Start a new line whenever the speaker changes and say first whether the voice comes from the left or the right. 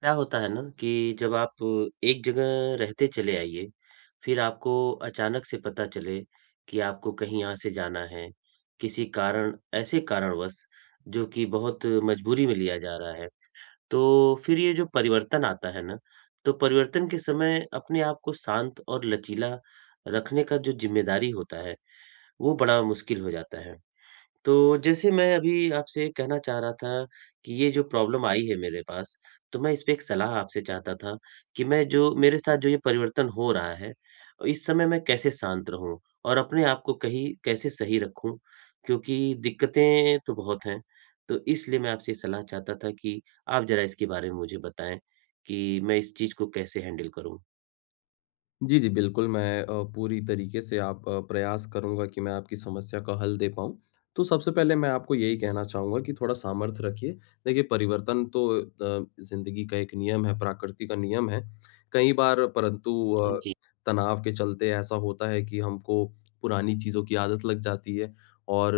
right: क्या होता है ना कि जब आप एक जगह रहते चले आइए, फिर आपको अचानक से पता चले कि आपको कहीं यहाँ से जाना है, किसी कारण ऐसे कारणवश जो कि बहुत मजबूरी में लिया जा रहा है। तो फिर ये जो परिवर्तन आता है ना, तो परिवर्तन के समय अपने आप को शांत और लचीला रखने का जो जिम्मेदारी होता है, वो बड़ा मुश्किल हो जाता है। तो जैसे मैं अभी आपसे कहना चाह रहा था कि ये जो प्रॉब्लम आई है मेरे पास, तो मैं इस पे एक सलाह आपसे चाहता था कि मैं जो मेरे साथ जो ये परिवर्तन हो रहा है, इस समय मैं कैसे शांत रहूँ और अपने आप को कहीं कैसे सही रखूँ? क्योंकि दिक्कतें तो बहुत हैं, तो इसलिए मैं आपसे सलाह चाहता था कि आप ज़रा इसके बारे में मुझे बताएँ कि मैं इस चीज़ को कैसे हैंडल करूँ?
left: जी, जी, बिल्कुल, मैं पूरी तरीके से आप प्रयास करूँगा कि मैं आपकी समस्या का हल दे पाऊँ। तो सबसे पहले मैं आपको यही कहना चाहूँगा कि थोड़ा सामर्थ्य रखिए। देखिए, परिवर्तन तो ज़िंदगी का एक नियम है, प्रकृति का नियम है। कई बार परंतु
right: जी,
left: तनाव के चलते ऐसा होता है कि हमको पुरानी चीज़ों की आदत लग जाती है और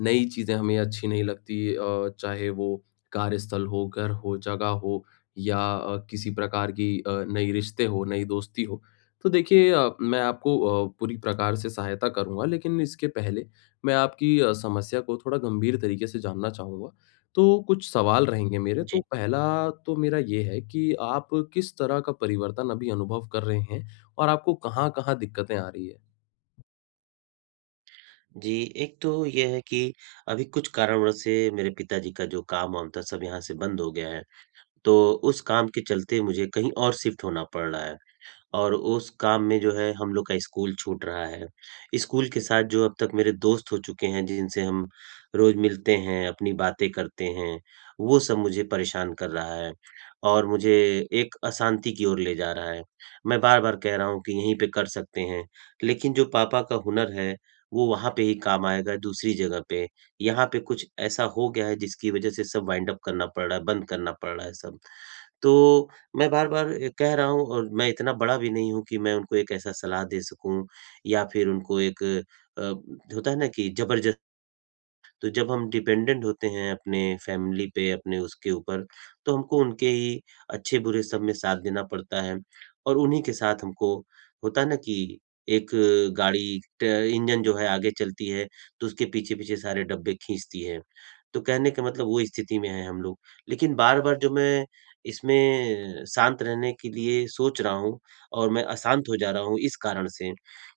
left: नई चीज़ें हमें अच्छी नहीं लगती चाहे वो कार्यस्थल हो, घर हो, जगह हो या किसी प्रकार की नई रिश्ते हो, नई दोस्ती हो। तो देखिए मैं आपको पूरी प्रकार से सहायता करूँगा लेकिन इसके पहले मैं आपकी समस्या को थोड़ा गंभीर तरीके से जानना चाहूँगा। तो कुछ सवाल रहेंगे मेरे, तो
right: जी।
left: पहला तो मेरा ये है कि आप किस तरह का परिवर्तन अभी अनुभव कर रहे हैं और आपको कहाँ-कहाँ दिक्कतें आ रही है?
right: जी, एक तो ये है कि अभी कुछ कारणवश से मेरे पिताजी का जो काम-वाम था सब यहाँ से बंद हो गया है। तो उस काम के चलते मुझे कहीं और शिफ्ट होना पड़ रहा है। और उस काम में जो है हम लोग का स्कूल छूट रहा है। स्कूल के साथ जो अब तक मेरे दोस्त हो चुके हैं, जिनसे हम रोज़ मिलते हैं, अपनी बातें करते हैं, वो सब मुझे परेशान कर रहा है और मुझे एक अशांति की ओर ले जा रहा है। मैं बार-बार कह रहा हूँ कि यहीं पे कर सकते हैं, लेकिन जो पापा का हुनर है, वो वहाँ पे ही काम आएगा दूसरी जगह पे। यहाँ पे कुछ ऐसा हो गया है जिसकी वज़ह से सब वाइंड अप करना पड़ रहा है, बंद करना पड़ रहा है सब। तो मैं बार-बार कह रहा हूँ और मैं इतना बड़ा भी नहीं हूँ कि मैं उनको एक ऐसा सलाह दे सकूँ या फिर उनको एक होता है ना कि ज़बरदस्ती। तो जब हम डिपेंडेंट होते हैं अपने फैमिली पे, अपने उसके ऊपर, तो हमको उनके ही अच्छे-बुरे सब में साथ देना पड़ता है और उन्हीं के साथ हमको होता है ना कि एक गाड़ी ट इंजन जो है आगे चलती है, तो उसके पीछे-पीछे सारे डब्बे खींचती है। तो कहने का मतलब वो स्थिति में हैं हम लोग। लेकिन बार-बार जो मैं इसमें शांत रहने के लिए सोच रहा हूँ और मैं अशांत हो जा रहा हूँ इस कारण से,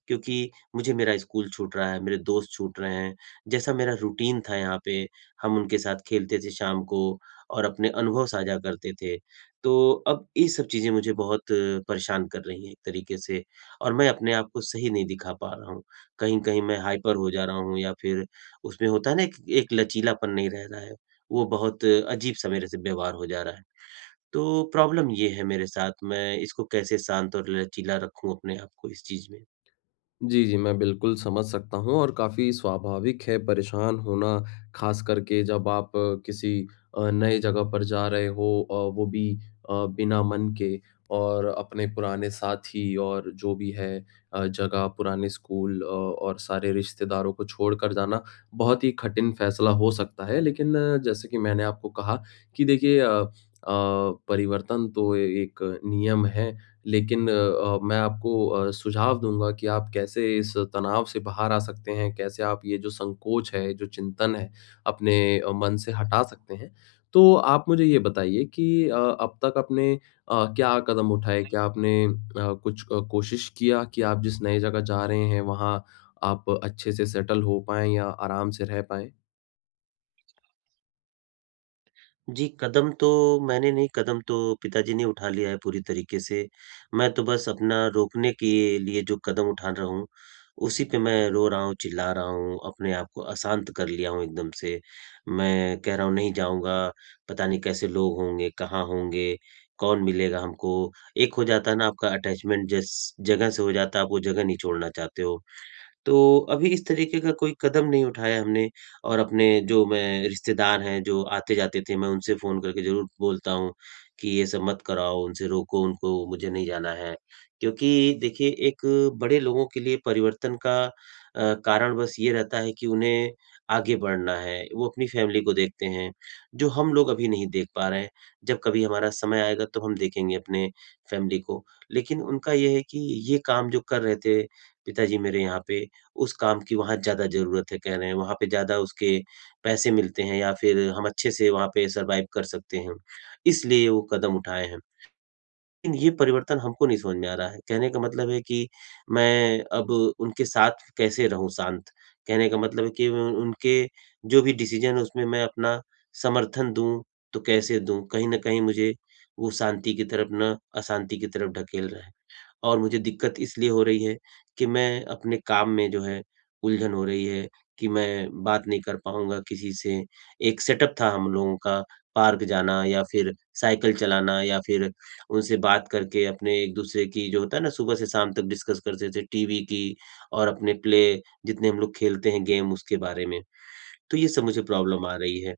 right: क्योंकि मुझे मेरा स्कूल छूट रहा है, मेरे दोस्त छूट रहे हैं। जैसा मेरा रूटीन था यहाँ पे, हम उनके साथ खेलते थे शाम को और अपने अनुभव साझा करते थे। तो अब ये सब चीज़ें मुझे बहुत परेशान कर रही हैं एक तरीके से और मैं अपने आप को सही नहीं दिखा पा रहा हूँ। कहीं-कहीं मैं हाइपर हो जा रहा हूँ या फिर उसमें होता है ना एक एक लचीलापन नहीं रह रहा है, वो बहुत अजीब-सा मेरे से व्यवहार हो जा रहा है। तो प्रॉब्लम ये है मेरे साथ, मैं इसको कैसे शांत और लचीला रखूँ अपने आप को इस चीज़ में?
left: जी, जी, मैं बिल्कुल समझ सकता हूँ और काफ़ी स्वाभाविक है परेशान होना, ख़ास करके जब आप किसी नए जगह पर जा रहे हो और वो भी बिना मन के और अपने पुराने साथी और जो भी है जगह, पुराने स्कूल और सारे रिश्तेदारों को छोड़कर जाना बहुत ही कठिन फ़ैसला हो सकता है। लेकिन जैसे कि मैंने आपको कहा कि देखिए अ, परिवर्तन तो एक नियम है लेकिन मैं आपको सुझाव दूँगा कि आप कैसे इस तनाव से बाहर आ सकते हैं, कैसे आप ये जो संकोच है, जो चिंतन है, अपने मन से हटा सकते हैं। तो आप मुझे ये बताइए कि अब तक आपने क्या कदम उठाए? क्या आपने कुछ कोशिश किया कि आप जिस नई जगह जा रहे हैं, वहाँ आप अच्छे से सेटल हो पाएँ या आराम से रह पाएँ?
right: जी, कदम तो मैंने नहीं, कदम तो पिताजी ने उठा लिया है पूरी तरीके से। मैं तो बस अपना रोकने के लिए जो कदम उठा रहा हूँ, उसी पे मैं रो रहा हूँ, चिल्ला रहा हूँ, अपने आप को अशांत कर लिया हूँ एकदम से। मैं कह रहा हूँ नहीं जाऊँगा, पता नहीं कैसे लोग होंगे, कहाँ होंगे, कौन मिलेगा हमको। एक हो जाता है ना आपका अटैचमेंट जिस जगह से हो जाता है, आप वो जगह नहीं छोड़ना चाहते हो। तो अभी इस तरीके का कोई कदम नहीं उठाया हमने और अपने जो मैं रिश्तेदार हैं, जो आते-जाते थे, मैं उनसे फ़ोन करके ज़रूर बोलता हूँ कि ये सब मत कराओ, उनसे रोको उनको, मुझे नहीं जाना है। क्योंकि देखिए एक बड़े लोगों के लिए परिवर्तन का कारण बस ये रहता है कि उन्हें आगे बढ़ना है, वो अपनी फ़ैमिली को देखते हैं, जो हम लोग अभी नहीं देख पा रहे हैं। जब कभी हमारा समय आएगा तो हम देखेंगे अपने फ़ैमिली को। लेकिन उनका ये है कि ये काम जो कर रहे थे पिताजी मेरे यहाँ पे, उस काम की वहाँ ज़्यादा ज़रूरत है कह रहे हैं, वहाँ पे ज़्यादा उसके पैसे मिलते हैं या फिर हम अच्छे से वहाँ पे सर्वाइव कर सकते हैं, इसलिए वो कदम उठाए हैं। लेकिन ये परिवर्तन हमको नहीं समझ में आ रहा है, कहने का मतलब है कि मैं अब उनके साथ कैसे रहूँ शांत? कहने का मतलब है कि उन उनके जो भी डिसीज़न है उसमें मैं अपना समर्थन दूँ, तो कैसे दूँ? कहीं न कहीं मुझे वो शांति की तरफ ना अशांति की तरफ ढकेल रहा है। और मुझे दिक्कत इसलिए हो रही है कि मैं अपने काम में जो है उलझन हो रही है कि मैं बात नहीं कर पाऊँगा किसी से। एक सेटअप था हम लोगों का पार्क जाना या फिर साइकिल चलाना या फिर उनसे बात करके अपने एक-दूसरे की जो होता है ना सुबह से शाम तक डिस्कस करते थे टीवी की और अपने प्ले जितने हम लोग खेलते हैं गेम उसके बारे में। तो ये सब मुझे प्रॉब्लम आ रही है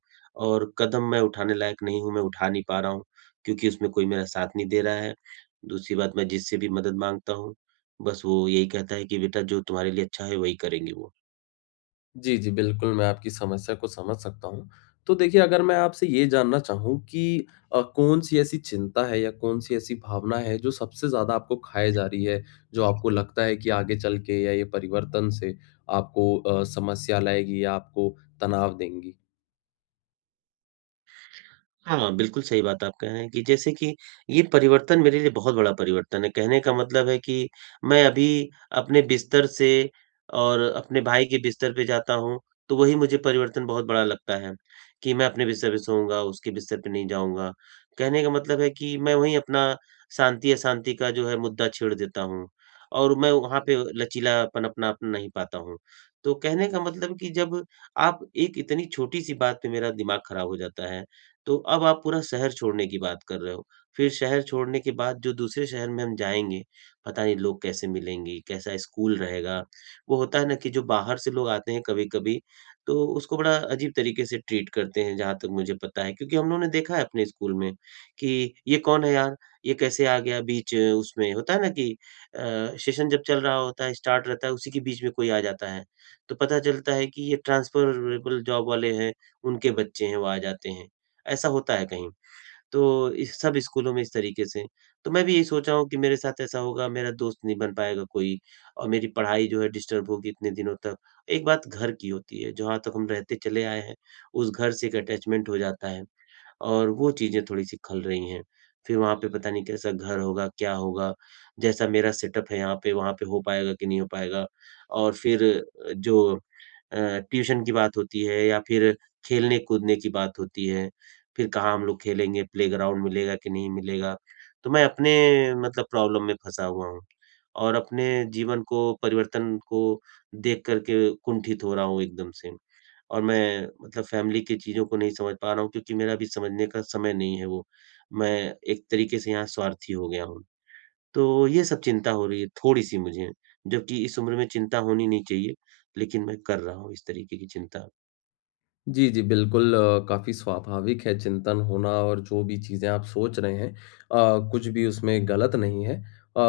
right: और कदम मैं उठाने लायक नहीं हूँ, मैं उठा नहीं पा रहा हूँ, क्योंकि उसमें कोई मेरा साथ नहीं दे रहा है। दूसरी बात मैं जिससे भी मदद माँगता हूँ, बस वो यही कहता है कि बेटा जो तुम्हारे लिए अच्छा है वही करेंगे वो।
left: जी, जी, बिल्कुल, मैं आपकी समस्या को समझ सकता हूँ। तो देखिए, अगर मैं आपसे ये जानना चाहूँ कि कौन-सी ऐसी चिंता है या कौन-सी ऐसी भावना है, जो सबसे ज़्यादा आपको खाए जा रही है? जो आपको लगता है कि आगे चल के या ये परिवर्तन से आपको समस्या लाएगी या आपको तनाव देंगी?
right: हाँ, बिल्कुल सही बात आप कह रहे हैं कि जैसे कि ये परिवर्तन मेरे लिए बहुत बड़ा परिवर्तन है। कहने का मतलब है कि मैं अभी अपने बिस्तर से और अपने भाई के बिस्तर पे जाता हूँ, तो वही मुझे परिवर्तन बहुत बड़ा लगता है, कि मैं अपने बिस्तर पे सोऊँगा, उसके बिस्तर पे नहीं जाऊँगा। कहने का मतलब है कि मैं वहीं अपना शांति-अशांति का जो है मुद्दा छेड़ देता हूँ और मैं वहाँ पे लचीलापन अपना अपना नहीं पाता हूँ। तो कहने का मतलब कि जब आप एक इतनी छोटी-सी बात पे मेरा दिमाग खराब हो जाता है तो अब आप पूरा शहर छोड़ने की बात कर रहे हो। फिर शहर छोड़ने के बाद जो दूसरे शहर में हम जाएँगे, पता नहीं लोग कैसे मिलेंगे, कैसा स्कूल रहेगा। वो होता है ना कि जो बाहर से लोग आते हैं कभी-कभी, तो उसको बड़ा अजीब तरीके से ट्रीट करते हैं जहाँ तक मुझे पता है। क्योंकि हम लोगों ने देखा है अपने स्कूल में कि ये कौन है यार? ये कैसे आ गया बीच उसमें? होता है ना कि अ, सेशन जब चल रहा होता है, स्टार्ट रहता है, उसी के बीच में कोई आ जाता है। तो पता चलता है कि ये ट्रांसफरेबल जॉब वाले हैं, उनके बच्चे हैं, वो आ जाते हैं। ऐसा होता है कहीं, तो इस सब स्कूलों में इस तरीके से। तो मैं भी यही सोच रहा हूँ कि मेरे साथ ऐसा होगा, मेरा दोस्त नहीं बन पाएगा कोई और मेरी पढ़ाई जो है डिस्टर्ब होगी इतने दिनों तक। एक बात घर की होती है, जहाँ तक हम रहते चले आए हैं, उस घर से एक अटैचमेंट हो जाता है। और वो चीज़ें थोड़ी-सी खल रही हैं। फिर वहाँ पे पता नहीं कैसा घर होगा, क्या होगा, जैसा मेरा सेटअप है यहाँ पे, वहाँ पे हो पाएगा कि नहीं हो पाएगा। और फिर जो अ, ट्यूशन की बात होती है या फिर खेलने-कूदने की बात होती है, फिर कहाँ हम लोग खेलेंगे, प्लेग्राउंड मिलेगा कि नहीं मिलेगा। तो मैं अपने मतलब प्रॉब्लम में फँसा हुआ हूँ और अपने जीवन को परिवर्तन को देख कर के कुंठित हो रहा हूँ एकदम से। और मैं मतलब फ़ैमिली की चीज़ों को नहीं समझ पा रहा हूँ क्योंकि मेरा अभी समझने का समय नहीं है वो। मैं एक तरीके से यहाँ स्वार्थी हो गया हूँ। तो ये सब चिंता हो रही है थोड़ी-सी मुझे, जबकि इस उम्र में चिंता होनी नहीं चाहिए, लेकिन मैं कर रहा हूँ इस तरीके की चिंता।
left: जी, जी, बिल्कुल काफ़ी स्वाभाविक है चिंतन होना और जो भी चीज़ें आप सोच रहे हैं कुछ भी उसमें गलत नहीं है। अ,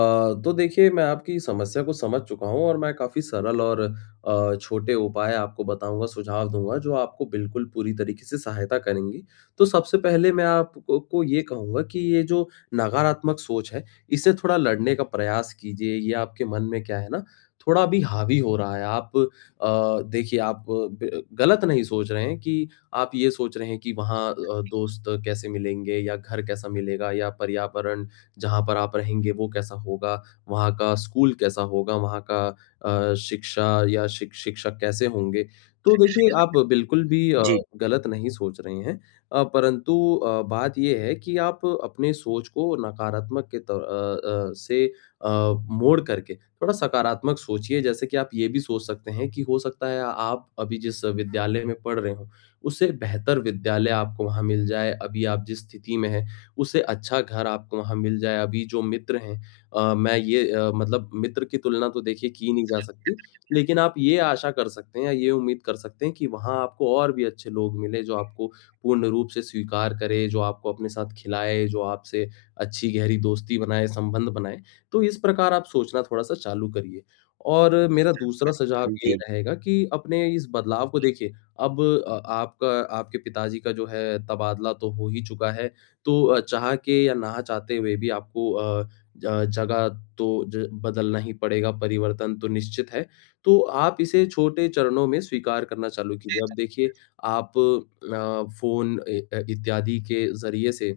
left: तो देखिए मैं आपकी समस्या को समझ चुका हूँ और मैं काफ़ी सरल और छोटे उपाय आपको बताऊँगा, सुझाव दूँगा जो आपको बिल्कुल पूरी तरीके से सहायता करेंगी। तो सबसे पहले मैं आपको को ये कहूँगा कि ये जो नकारात्मक सोच है, इससे थोड़ा लड़ने का प्रयास कीजिए। ये आपके मन में क्या है ना, थोड़ा अभी हावी हो रहा है। आप देखिए आप ब गलत नहीं सोच रहे हैं कि आप ये सोच रहे हैं कि वहाँ दोस्त कैसे मिलेंगे या घर कैसा मिलेगा या पर्यावरण जहाँ पर आप रहेंगे वो कैसा होगा, वहाँ का स्कूल कैसा होगा, वहाँ का शिक्षा या शिक्षक कैसे होंगे। तो देखिए आप बिल्कुल भी
right: जी,
left: गलत नहीं सोच रहे हैं परंतु बात ये है कि आप अपने सोच को नकारात्मक के से अ, मोड़ करके थोड़ा सकारात्मक सोचिए जैसे कि आप ये भी सोच सकते हैं कि हो सकता है आप अभी जिस विद्यालय में पढ़ रहे हो उससे बेहतर विद्यालय आपको वहाँ मिल जाए अभी आप जिस स्थिति में हैं उससे अच्छा घर आपको वहाँ मिल जाए अभी जो मित्र हैं मैं ये मतलब मित्र की तुलना तो देखिए की नहीं जा सकती लेकिन आप ये आशा कर सकते हैं या ये उम्मीद कर सकते हैं कि वहाँ आपको और भी अच्छे लोग मिले जो आपको पूर्ण रूप से स्वीकार करे जो आपको अपने साथ खिलाए जो आपसे अच्छी गहरी दोस्ती बनाए संबंध बनाए तो इस प्रकार आप सोचना थोड़ा-सा चालू करिए। और मेरा दूसरा सुझाव ये
right: जी।
left: रहेगा कि अपने इस बदलाव को देखिए अब आपका आपके पिताजी का जो है तबादला तो हो ही चुका है, तो चाह के या ना चाहते हुए भी आपको ज जगह तो ज बदलना ही पड़ेगा, परिवर्तन तो निश्चित है। तो आप इसे छोटे चरणों में स्वीकार करना चालू कीजिए। अब देखिए आप फ़ोन इत्यादि के ज़रिए से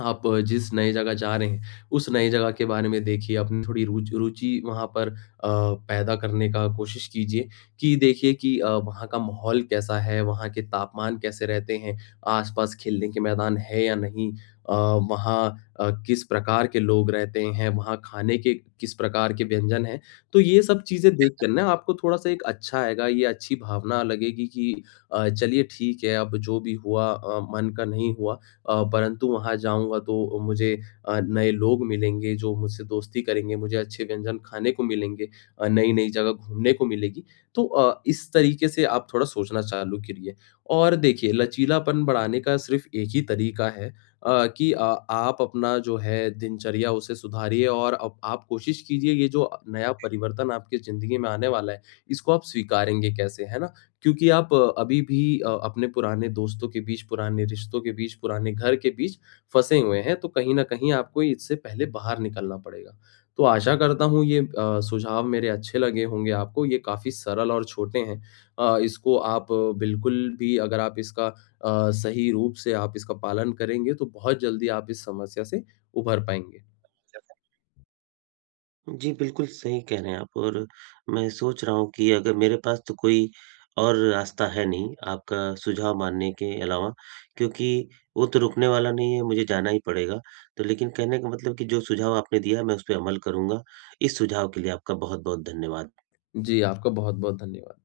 left: आप जिस नई जगह जा रहे हैं, उस नई जगह के बारे में देखिए, अपनी थोड़ी रुचि वहाँ पर पैदा करने का कोशिश कीजिए कि देखिए कि वहाँ का माहौल कैसा है, वहाँ के तापमान कैसे रहते हैं, आस-पास खेलने के मैदान है या नहीं? अ, वहाँ किस प्रकार के लोग रहते हैं, वहाँ खाने के किस प्रकार के व्यंजन हैं? तो ये सब चीज़ें देखकर ना आपको थोड़ा-सा एक अच्छा आएगा, ये अच्छी भावना लगेगी कि चलिए ठीक है, अब जो भी हुआ मन का नहीं हुआ परंतु वहाँ जाऊँगा तो मुझे नए लोग मिलेंगे जो मुझसे दोस्ती करेंगे, मुझे अच्छे व्यंजन खाने को मिलेंगे नई-नई जगह घूमने को मिलेगी। तो इस तरीके से आप थोड़ा सोचना चालू करिए। और देखिए लचीलापन बढ़ाने का सिर्फ़ एक ही तरीका है कि आप अपना जो है दिनचर्या उसे सुधारिए और अब आप कोशिश कीजिए ये जो नया परिवर्तन आपकी ज़िंदगी में आने वाला है, इसको आप स्वीकारेंगे कैसे, है ना? क्योंकि आप अभी भी अपने पुराने दोस्तों के बीच, पुराने रिश्तों के बीच, पुराने घर के बीच फँसे हुए हैं, तो कहीं न कहीं आपको इससे पहले बाहर निकलना पड़ेगा। तो आशा करता हूँ ये सुझाव मेरे अच्छे लगे होंगे आपको, ये काफ़ी सरल और छोटे हैं। इसको आप बिल्कुल भी अगर आप इसका सही रूप से आप इसका पालन करेंगे, तो बहुत जल्दी आप इस समस्या से उभर पाएँगे।
right: जी, बिल्कुल सही कह रहे हैं आप और मैं सोच रहा हूँ कि अगर मेरे पास तो कोई और रास्ता है नहीं, आपका सुझाव मानने के अलावा, क्योंकि वो तो रुकने वाला नहीं है, मुझे जाना ही पड़ेगा। तो लेकिन कहने का मतलब कि जो सुझाव आपने दिया, मैं उस पे अमल करूँगा। इस सुझाव के लिए आपका बहुत-बहुत धन्यवाद।
left: जी, आपका बहुत-बहुत धन्यवाद।